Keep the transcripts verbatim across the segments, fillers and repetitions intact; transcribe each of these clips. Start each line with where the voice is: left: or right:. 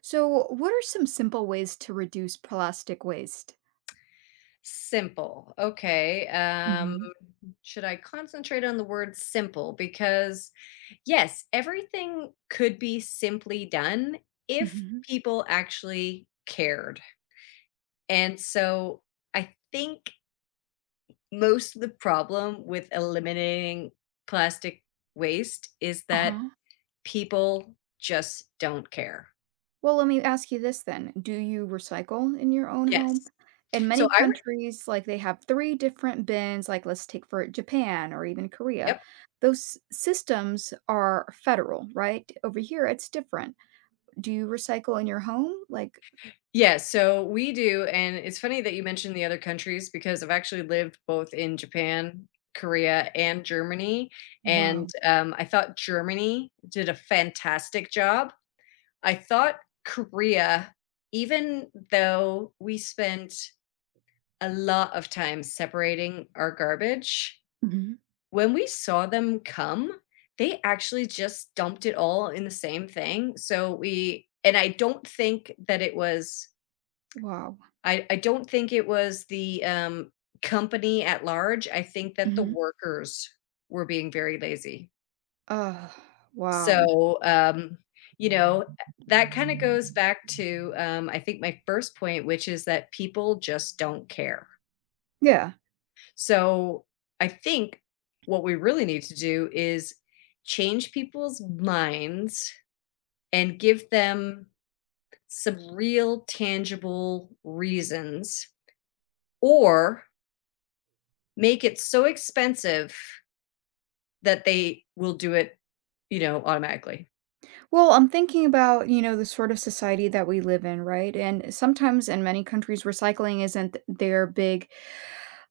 right: So, what are some simple ways to reduce plastic waste?
left: Simple. Okay. Um,
right: Hmm.
left: should I concentrate on the word simple? Because, yes, everything could be simply done if
right: Hmm.
left: people actually cared. And so I think most of the problem with eliminating plastic waste is
right: Uh
left: that
right: huh.
left: people just don't care.
right: Well, let me ask you this then. Do you recycle in your own home?
left: Yes.
right: In
left: So
right: many
left: I, re-
right: countries, like they have three different bins, like let's take for Japan or even Korea.
left: yep.
right: Those systems are federal, right? Over here, it's different. Do you recycle in your home? Like,
left: Yeah, so we do, and it's funny that you mentioned the other countries because I've actually lived both in Japan, Korea, and Germany, and,
right: wow.
left: um, I thought Germany did a fantastic job. I thought Korea, even though we spent a lot of time separating our garbage,
right: Hmm.
left: when we saw them come, they actually just dumped it all in the same thing, so we and I don't think that it was
right: Wow.
left: I I don't think it was the, um, company at large. I think that the
right: Hmm.
left: workers were being very lazy.
right: Uh, wow.
left: So, um, you know, eh, that kinda goes back to, um, I think my first point, which is that people just don't care.
right: Yeah.
left: So, I think what we really need to do is change people's minds and give them some real tangible reasons or make it so expensive that they will do it, you know, automatically.
right: Well, I'm thinking about, you know, the sort of society that we live in, right? And sometimes in many countries, recycling isn't their big,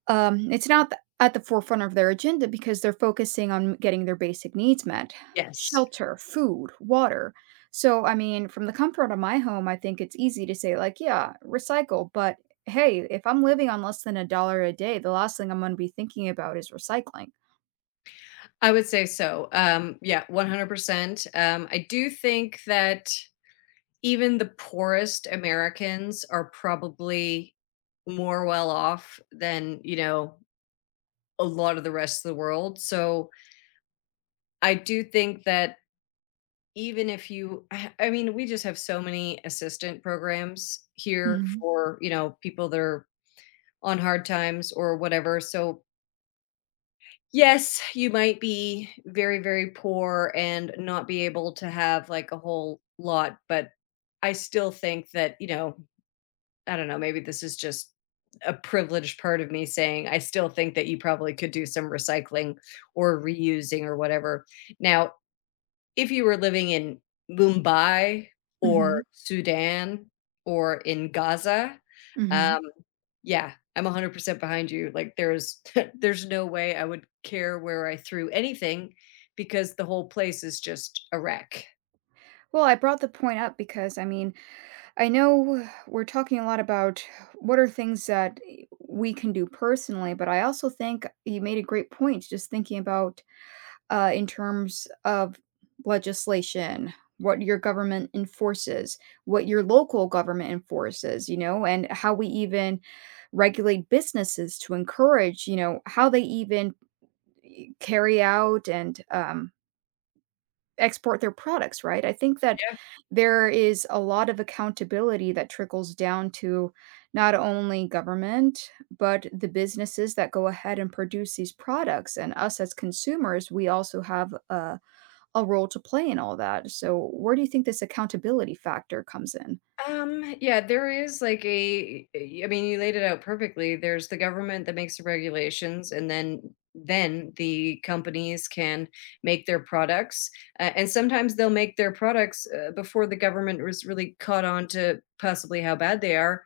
right: um, it's not th- at the forefront of their agenda because they're focusing on getting their basic needs met:
left: Yes.
right: shelter, food, water. So, I mean, from the comfort of my home, I think it's easy to say, like, yeah, recycle. But hey, if I'm living on less than a dollar a day, the last thing I'm going to be thinking about is recycling.
left: I would say so. Um, yeah, one hundred percent. Um, I do think that even the poorest Americans are probably more well off than, you know, a lot of the rest of the world. So I do think that even if you, I I mean, we just have so many assistant programs here
right: Hmm.
left: for, you know, people that are on hard times or whatever. So yes, you might be very, very poor and not be able to have, like, a whole lot, but I still think that, you know, I don't know, maybe this is just a privileged part of me saying I still think that you probably could do some recycling or reusing or whatever. Now if you were living in Mumbai
right: Hmm.
left: or Sudan or in Gaza, um,
right: Hmm.
left: yeah, I'm one hundred percent behind you. Like there's there's no way I would care where I threw anything because the whole place is just a wreck.
right: Well, I brought the point up because, I mean, I know we're talking a lot about what are things that we can do personally, but I also think you made a great point just thinking about uh, in terms of legislation, what your government enforces, what your local government enforces, you know, and how we even regulate businesses to encourage, you know, how they even eh, carry out and um, export their products, right? I think that there is a lot of accountability that trickles down to not only government, but the businesses that go ahead and produce these products. And us as consumers, we also have a, a role to play in all that. So, where do you think this accountability factor comes in?
left: Um, yeah, there is like a eh, I mean, you laid it out perfectly. There's the government that makes the regulations and then then the companies can make their products. Uh, and sometimes they'll make their products uh, before the government was really caught on to possibly how bad they are.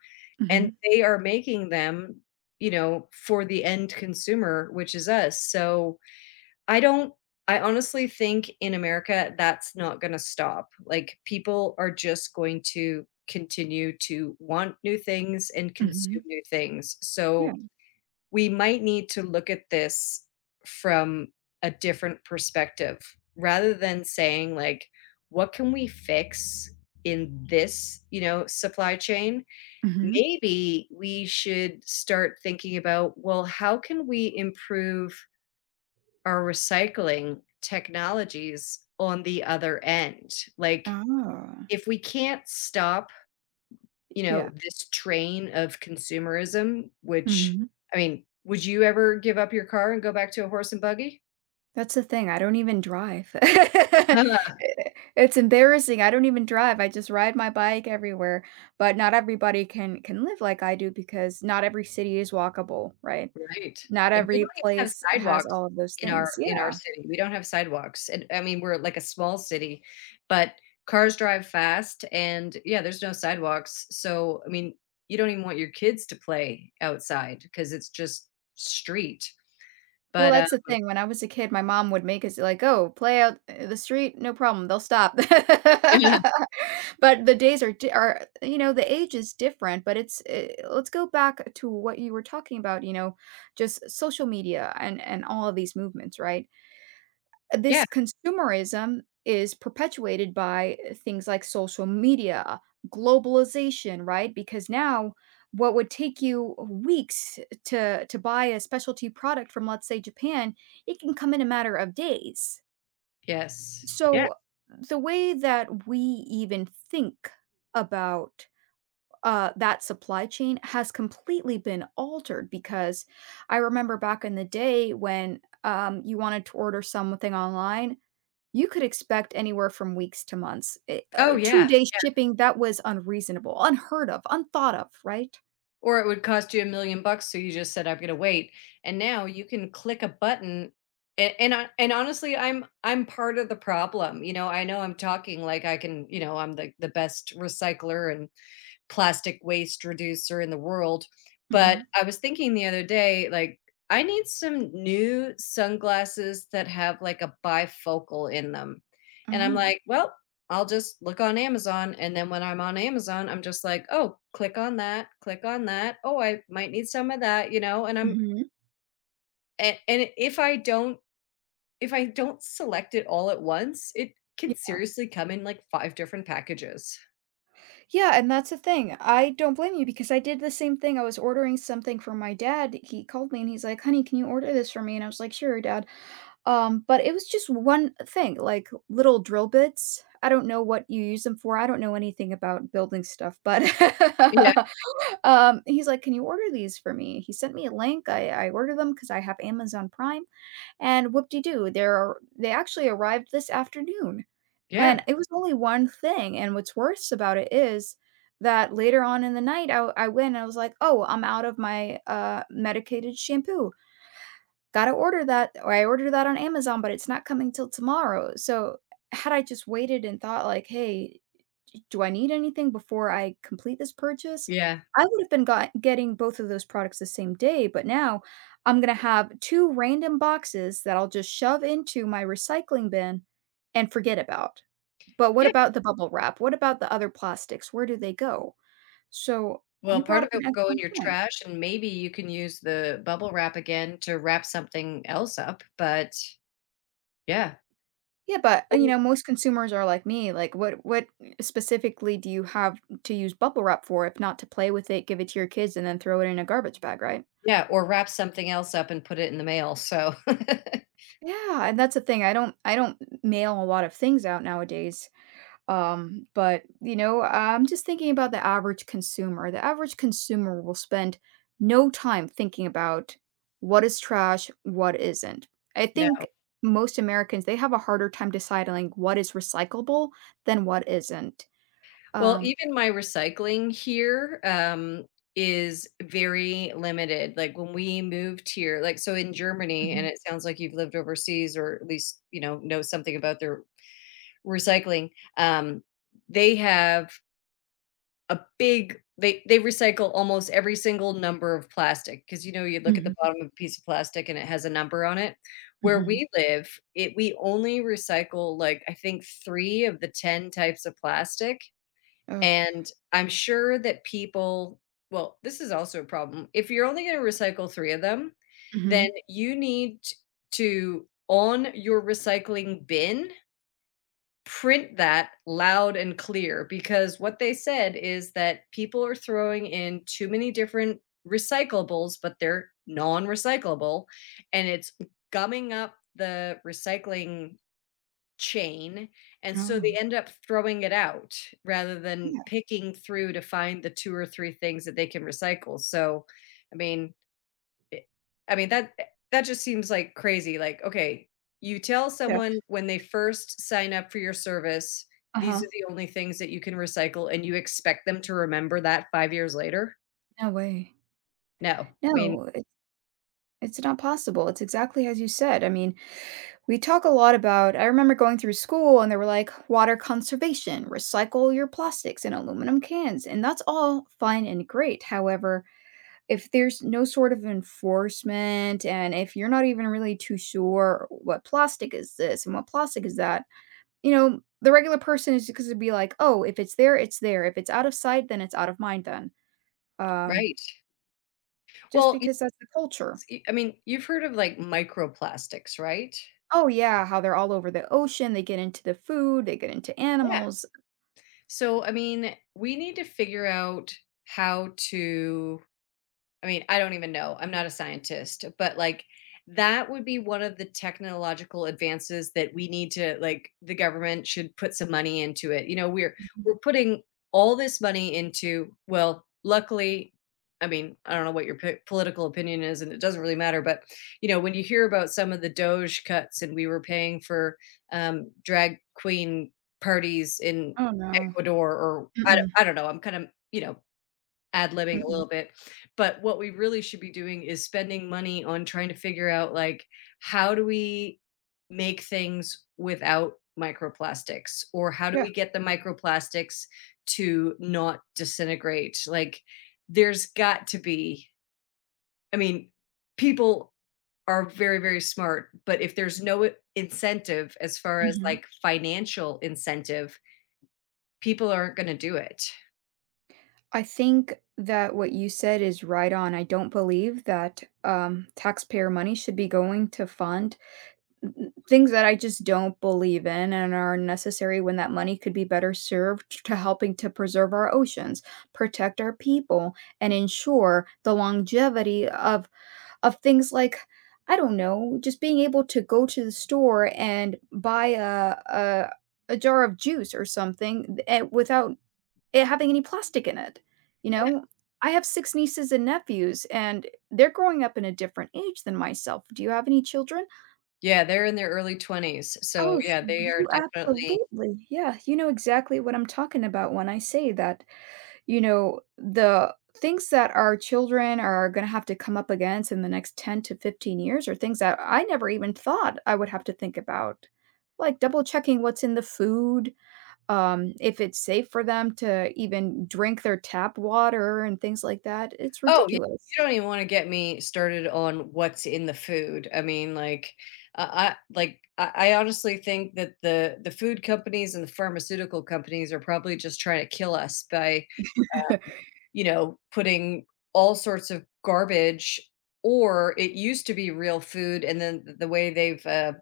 left: And
right: Hmm.
left: they are making them, you know, for the end consumer, which is us. So, I don't I honestly think in America that's not gonna stop. Like, people are just going to continue to want new things and consume
right: Hmm.
left: new things. So,
right: Yeah.
left: we might need to look at this from a different perspective rather than saying, like, "What can we fix in this, you know, supply chain?"
right: Hmm.
left: Maybe we should start thinking about, "Well, how can we improve are recycling technologies on the other end." Like,
right: Oh,
left: if we can't stop, you know,
right: yeah.
left: this train of consumerism, which,
right: Hmm.
left: I mean, would you ever give up your car and go back to a horse and buggy?
right: That's the thing, I don't even drive. It's embarrassing, I don't even drive, I just ride my bike everywhere, but not everybody can can live like I do because not every city is walkable, right?
left: Right.
right: Not
left: Like, we don't
right: every
left: even have
right: place has
left: sidewalks
right: all of those
left: in our
right: things,
left: in our
right: yeah.
left: city. We don't have sidewalks, and, I mean, we're like a small city, but cars drive fast and yeah, there's no sidewalks, so, I mean, you don't even want your kids to play outside because it's just street,
right: Well,
left: but, um
right: that's the thing, when I was a kid, my mom would make us, like, "Oh, play out I the street, no problem, they'll stop."
left: Yeah.
right: But the days are di are you know, the age is different, but it's eh, let's go back to what you were talking about, you know, just social media and and all of these movements, right?
left: Yeah.
right: This consumerism is perpetuated by things like social media, globalization, right? Because now what would take you weeks to to buy a specialty product from let's say Japan, it can come in a matter of days.
left: Yes. Yeah.
right: So the way that we even think about uh, that supply chain has completely been altered because I remember back in the day when um, you wanted to order something online, you could expect anywhere from weeks to months. It
left: Oh,
right: uh,
left: yeah.
right: two-day shipping, that was unreasonable, unheard of, unthought of, right?
left: Or it would cost you a million bucks, so you just said, "I'm gonna wait," and now you can click a button a and I and honestly, I'm I'm part of the problem, you know, I know I'm talking like I can you know, I'm the the best recycler and plastic waste reducer in the world. But
right: Mhm.
left: I was thinking the other day, like, I need some new sunglasses that have like a bifocal in them. And I'm
right: Oh.
left: like, well, I'll just look on Amazon. And then when I'm on Amazon, I'm just like, oh, click on that, click on that. Oh, I might need some of that, you know? And I'm,
right: Mhm.
left: and, and if I don't, if I don't select it all at once, it can seriously come in like five different packages.
right: Yeah, and that's the thing. I don't blame you because I did the same thing. I was ordering something for my dad. He called me and he's like, "Honey, can you order this for me?" And I was like, "Sure, dad." Um, but it was just one thing, like little drill bits. I don't know what you use them for. I don't know anything about building stuff, but
left: Yeah.
right: Um, he's like, "Can you order these for me?" He sent me a link, I I ordered them because I have Amazon Prime, and whoop-de-doo, they are they actually arrived this afternoon,
left: Yeah.
right: and it was only one thing, and what's worse about it is that later on in the night, I I went and I was like, "Oh, I'm out of my, uh, medicated shampoo. Gotta order that," or I ordered that on Amazon, but it's not coming till tomorrow, so had I just waited and thought like, "Hey, do I need anything before I complete this purchase?
left: Yeah.
right: I would have been got getting both of those products the same day, but now I'm gonna have two random boxes that I'll just shove into my recycling bin and forget about. But what about the bubble wrap? What about the other plastics? Where do they go? So,
left: Well,
right: you brought
left: part
right: up
left: of it
right: an
left: will go in
right: excellent
left: your
right: point.
left: trash, and maybe you can use the bubble wrap again to wrap something else up, but yeah.
right: Yeah, but, uh, you know,
left: Well
right: most consumers are like me, like, what what specifically do you have to use bubble wrap for if not to play with it, give it to your kids, and then throw it in a garbage bag, right?
left: yeah, or wrap something else up and put it in the mail, so
right: Yeah, and that's the thing, I don't I don't mail a lot of things out nowadays, um, but, you know, I'm just thinking about the average consumer. The average consumer will spend no time thinking about what is trash, what isn't. I think
left: no.
right: most Americans, they have a harder time deciding what is recyclable than what isn't.
left: Well,
right: Um
left: even my recycling here, um, is very limited, like, when we moved here like, so in Germany and
right: Mhm.
left: it sounds like you've lived overseas or at least, you know, know something about their recycling, um, they have a big they they recycle almost every single number of plastic because you know, you look at the
right: Mhm.
left: bottom of a piece of plastic and it has a number on it. Where
right: Mhm.
left: we live, it we only recycle, like, I think three of the ten types of plastic,
right: Ugh.
left: and I'm sure that people well, this is also a problem. If you're only gonna recycle three of them, then
right: Mhm.
left: you need t to, on your recycling bin, print that loud and clear because what they said is that people are throwing in too many different recyclables, but they're non recyclable and it's gumming up the recycling chain. And so they
right: Oh.
left: end up throwing it out rather than
right: Yeah.
left: picking through to find the two or three things that they can recycle. So, I mean, I I mean, that eh, that just seems like crazy. Like, okay, you tell
right: Yeah.
left: someone when they first sign up for your service, these
right: Uh-huh.
left: are the only things that you can recycle, and you expect them to remember that five years later?
right: No way.
left: No. I mean,
right: No, it's it's not possible, it's exactly as you said, I mean, we talk a lot about I remember going through school and they were like, water conservation, recycle your plastics and aluminum cans. And that's all fine and great. However, if there's no sort of enforcement and if you're not even really too sure what plastic is this and what plastic is that, you know, the regular person is just going to be like, oh, if it's there, it's there. If it's out of sight, then it's out of mind then. Um,
left: right.
right: just
left: well, y
right: because that's the culture.
left: s I mean, you've heard of, like, microplastics, right?
right: Oh yeah, how they're all over the ocean, they get into the food, they get into
left: Yeah.
right: animals.
left: So, I mean, we need to figure out how to I mean, I don't even know. I'm not a scientist, but like that would be one of the technological advances that we need to like the government should put some money into it. You know, we're we're putting all this money into well, luckily I mean, I don't know what your p- political opinion is and it doesn't really matter, but you know, when you hear about some of the doge cuts and we were paying for um drag queen parties in
right: Oh, no.
left: Ecuador or I don't,
right: Mm-mm.
left: I don't know, I'm kind of, you know, ad-libbing a
right: Mm-mm.
left: little bit, but what we really should be doing is spending money on trying to figure out, like, how do we make things without microplastics, or how do
right: Yeah.
left: we get the microplastics to not disintegrate? Like, there's got to be I mean, people are very, very smart, but if there's no I incentive as far as,
right: Mhm.
left: like, financial incentive, people aren't gonna do it.
right: I think that what you said is right on. I don't believe that, um, taxpayer money should be going to fund th things that I just don't believe in and are necessary when that money could be better served to helping to preserve our oceans, protect our people, and ensure the longevity of of things like, I don't know, just being able to go to the store and buy a a, a jar of juice or something th- eh, without it having any plastic in it. You know, I have six nieces and nephews, and they're growing up in a different age than myself. Do you have any children?
left: Yeah, they're in their early twenties. So,
right: Oh, so
left: yeah, they are
right: you
left: definitely.
right: absolutely, yeah, you know exactly what I'm talking about when I say that you know, the things that our children are gonna have to come up against in the next ten to fifteen years are things that I never even thought I would have to think about, like double checking what's in the food, um, if it's safe for them to even drink their tap water and things like that. It's
left: Oh, you you
right: ridiculous.
left: don't even wanna get me started on what's in the food. I mean, like, I I like, I I honestly think that the the food companies and the pharmaceutical companies are probably just trying to kill us by you know, putting all sorts of garbage or it used to be real food and then th the way they've, uh,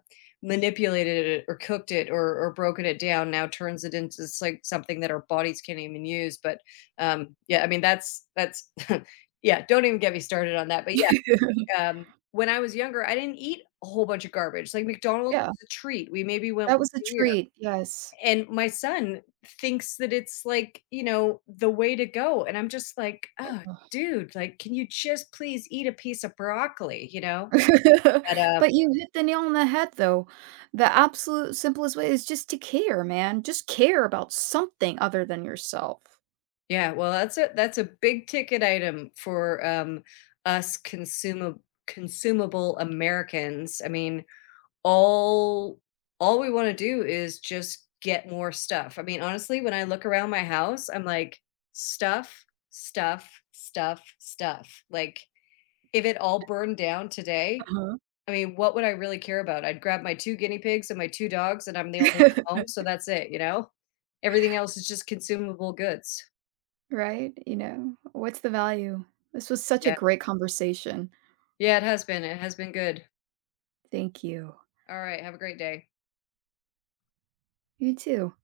left: manipulated it or cooked it or or broken it down now turns it into s like something that our bodies can't even use, but, um, yeah, I mean, that's that's yeah, don't even get me started on that, but yeah, um, when I was younger, I didn't eat a whole bunch of garbage, like, McDonald's
right: Yeah,
left: was a treat, we maybe went
right: that was
left: once
right: a
left: a year
right: treat, yes.
left: and my son thinks that it's like, you know, the way to go. And I'm just like, oh, dude, like, can you just please eat a piece of broccoli, you know? But um,
right: But you hit the nail on the head, though. The absolute simplest way is just to care, man. Just care about something other than yourself.
left: yeah, well, that's a that's a big ticket item for um, us consumable consumable Americans. I mean, all all we want to do is just get more stuff. I mean, honestly, when I look around my house, I'm like, stuff, stuff, stuff, stuff. Like, if it all burned down today,
right: Uh-huh.
left: I mean, what would I really care about? I'd grab my two guinea pigs and my two dogs, and I'm the only one at home, so that's it, you know? Everything else is just consumable goods.
right: Right? You know, what's the value? This was such a
left: Yeah.
right: great conversation.
left: Yeah, it has been, it has been good.
right: Thank you.
left: Alright, have a great day.
right: You too.